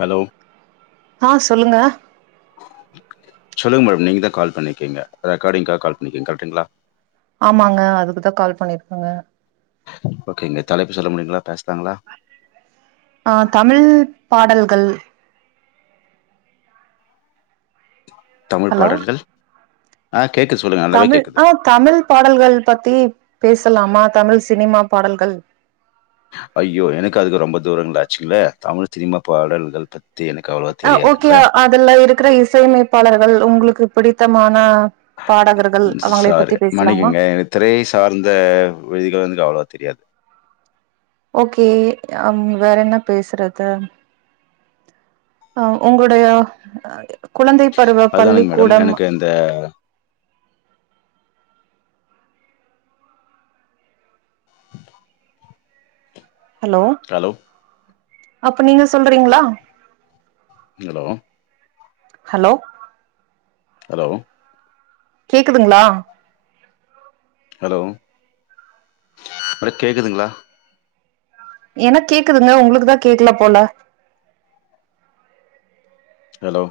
hello ஆ சொல்லுங்க சொல்லுங் மேட நீங்க தா கால் பண்ணிக்கீங்க ரெக்காடிங்கா கால் பண்ணிக்கிங்க கரட்டுங்ளா ஆமாங்க அதுக்குதா கால் பண்ணிருக்கங்க ஓகேங்க தலைப்பு சொல்ல முடியுங்ளா பேஸ் அ தமிழ் பாடல் கள் தமிழ் ஹலோ பாடல்கள் அ தமிழ் அ தமிழ் பாடல்கள் பத்தி பேசலாமா தமிழ் சினிமா பாடல்கள் ஐயோ எனக்கு அதுக்கு ரொம்ப தூரங்கள் ஆச்சுங்ளே தமிழ் சினிமா பாடல்கள் எனக்கு அவ்வளவா அ ஓகோ தெரியாதுங்களே அதுல இருக்கிற இசையமைப்பாளர்கள் உங்ளுக்கு பிடித்தமான பாடகர்கள் அவங்கள சார் பத்தி பேசலாமா மன்னிக்குங்க என திரை சார்ந்த விதிகள் வந்து அவ்ளோவா தெரியாது ஓகே வேற என்ன பேசுறது அ உங்ளுடைய குழந்தை பருவ அதுதானுங்க மேடம் பள்ளிக்கூடம் எனக்கு இந்த ஹலோ ஹலோ அப்ப நீங்க சொல்றீங்களா ஹெலோ ஹலோ ஹலோ கேக்குதுங்களா ஹலோ அட கேக்குதுங்ளா எனக் கேக்குதுங்க உங்களுக்குதா கேக்கல போல ஹலோ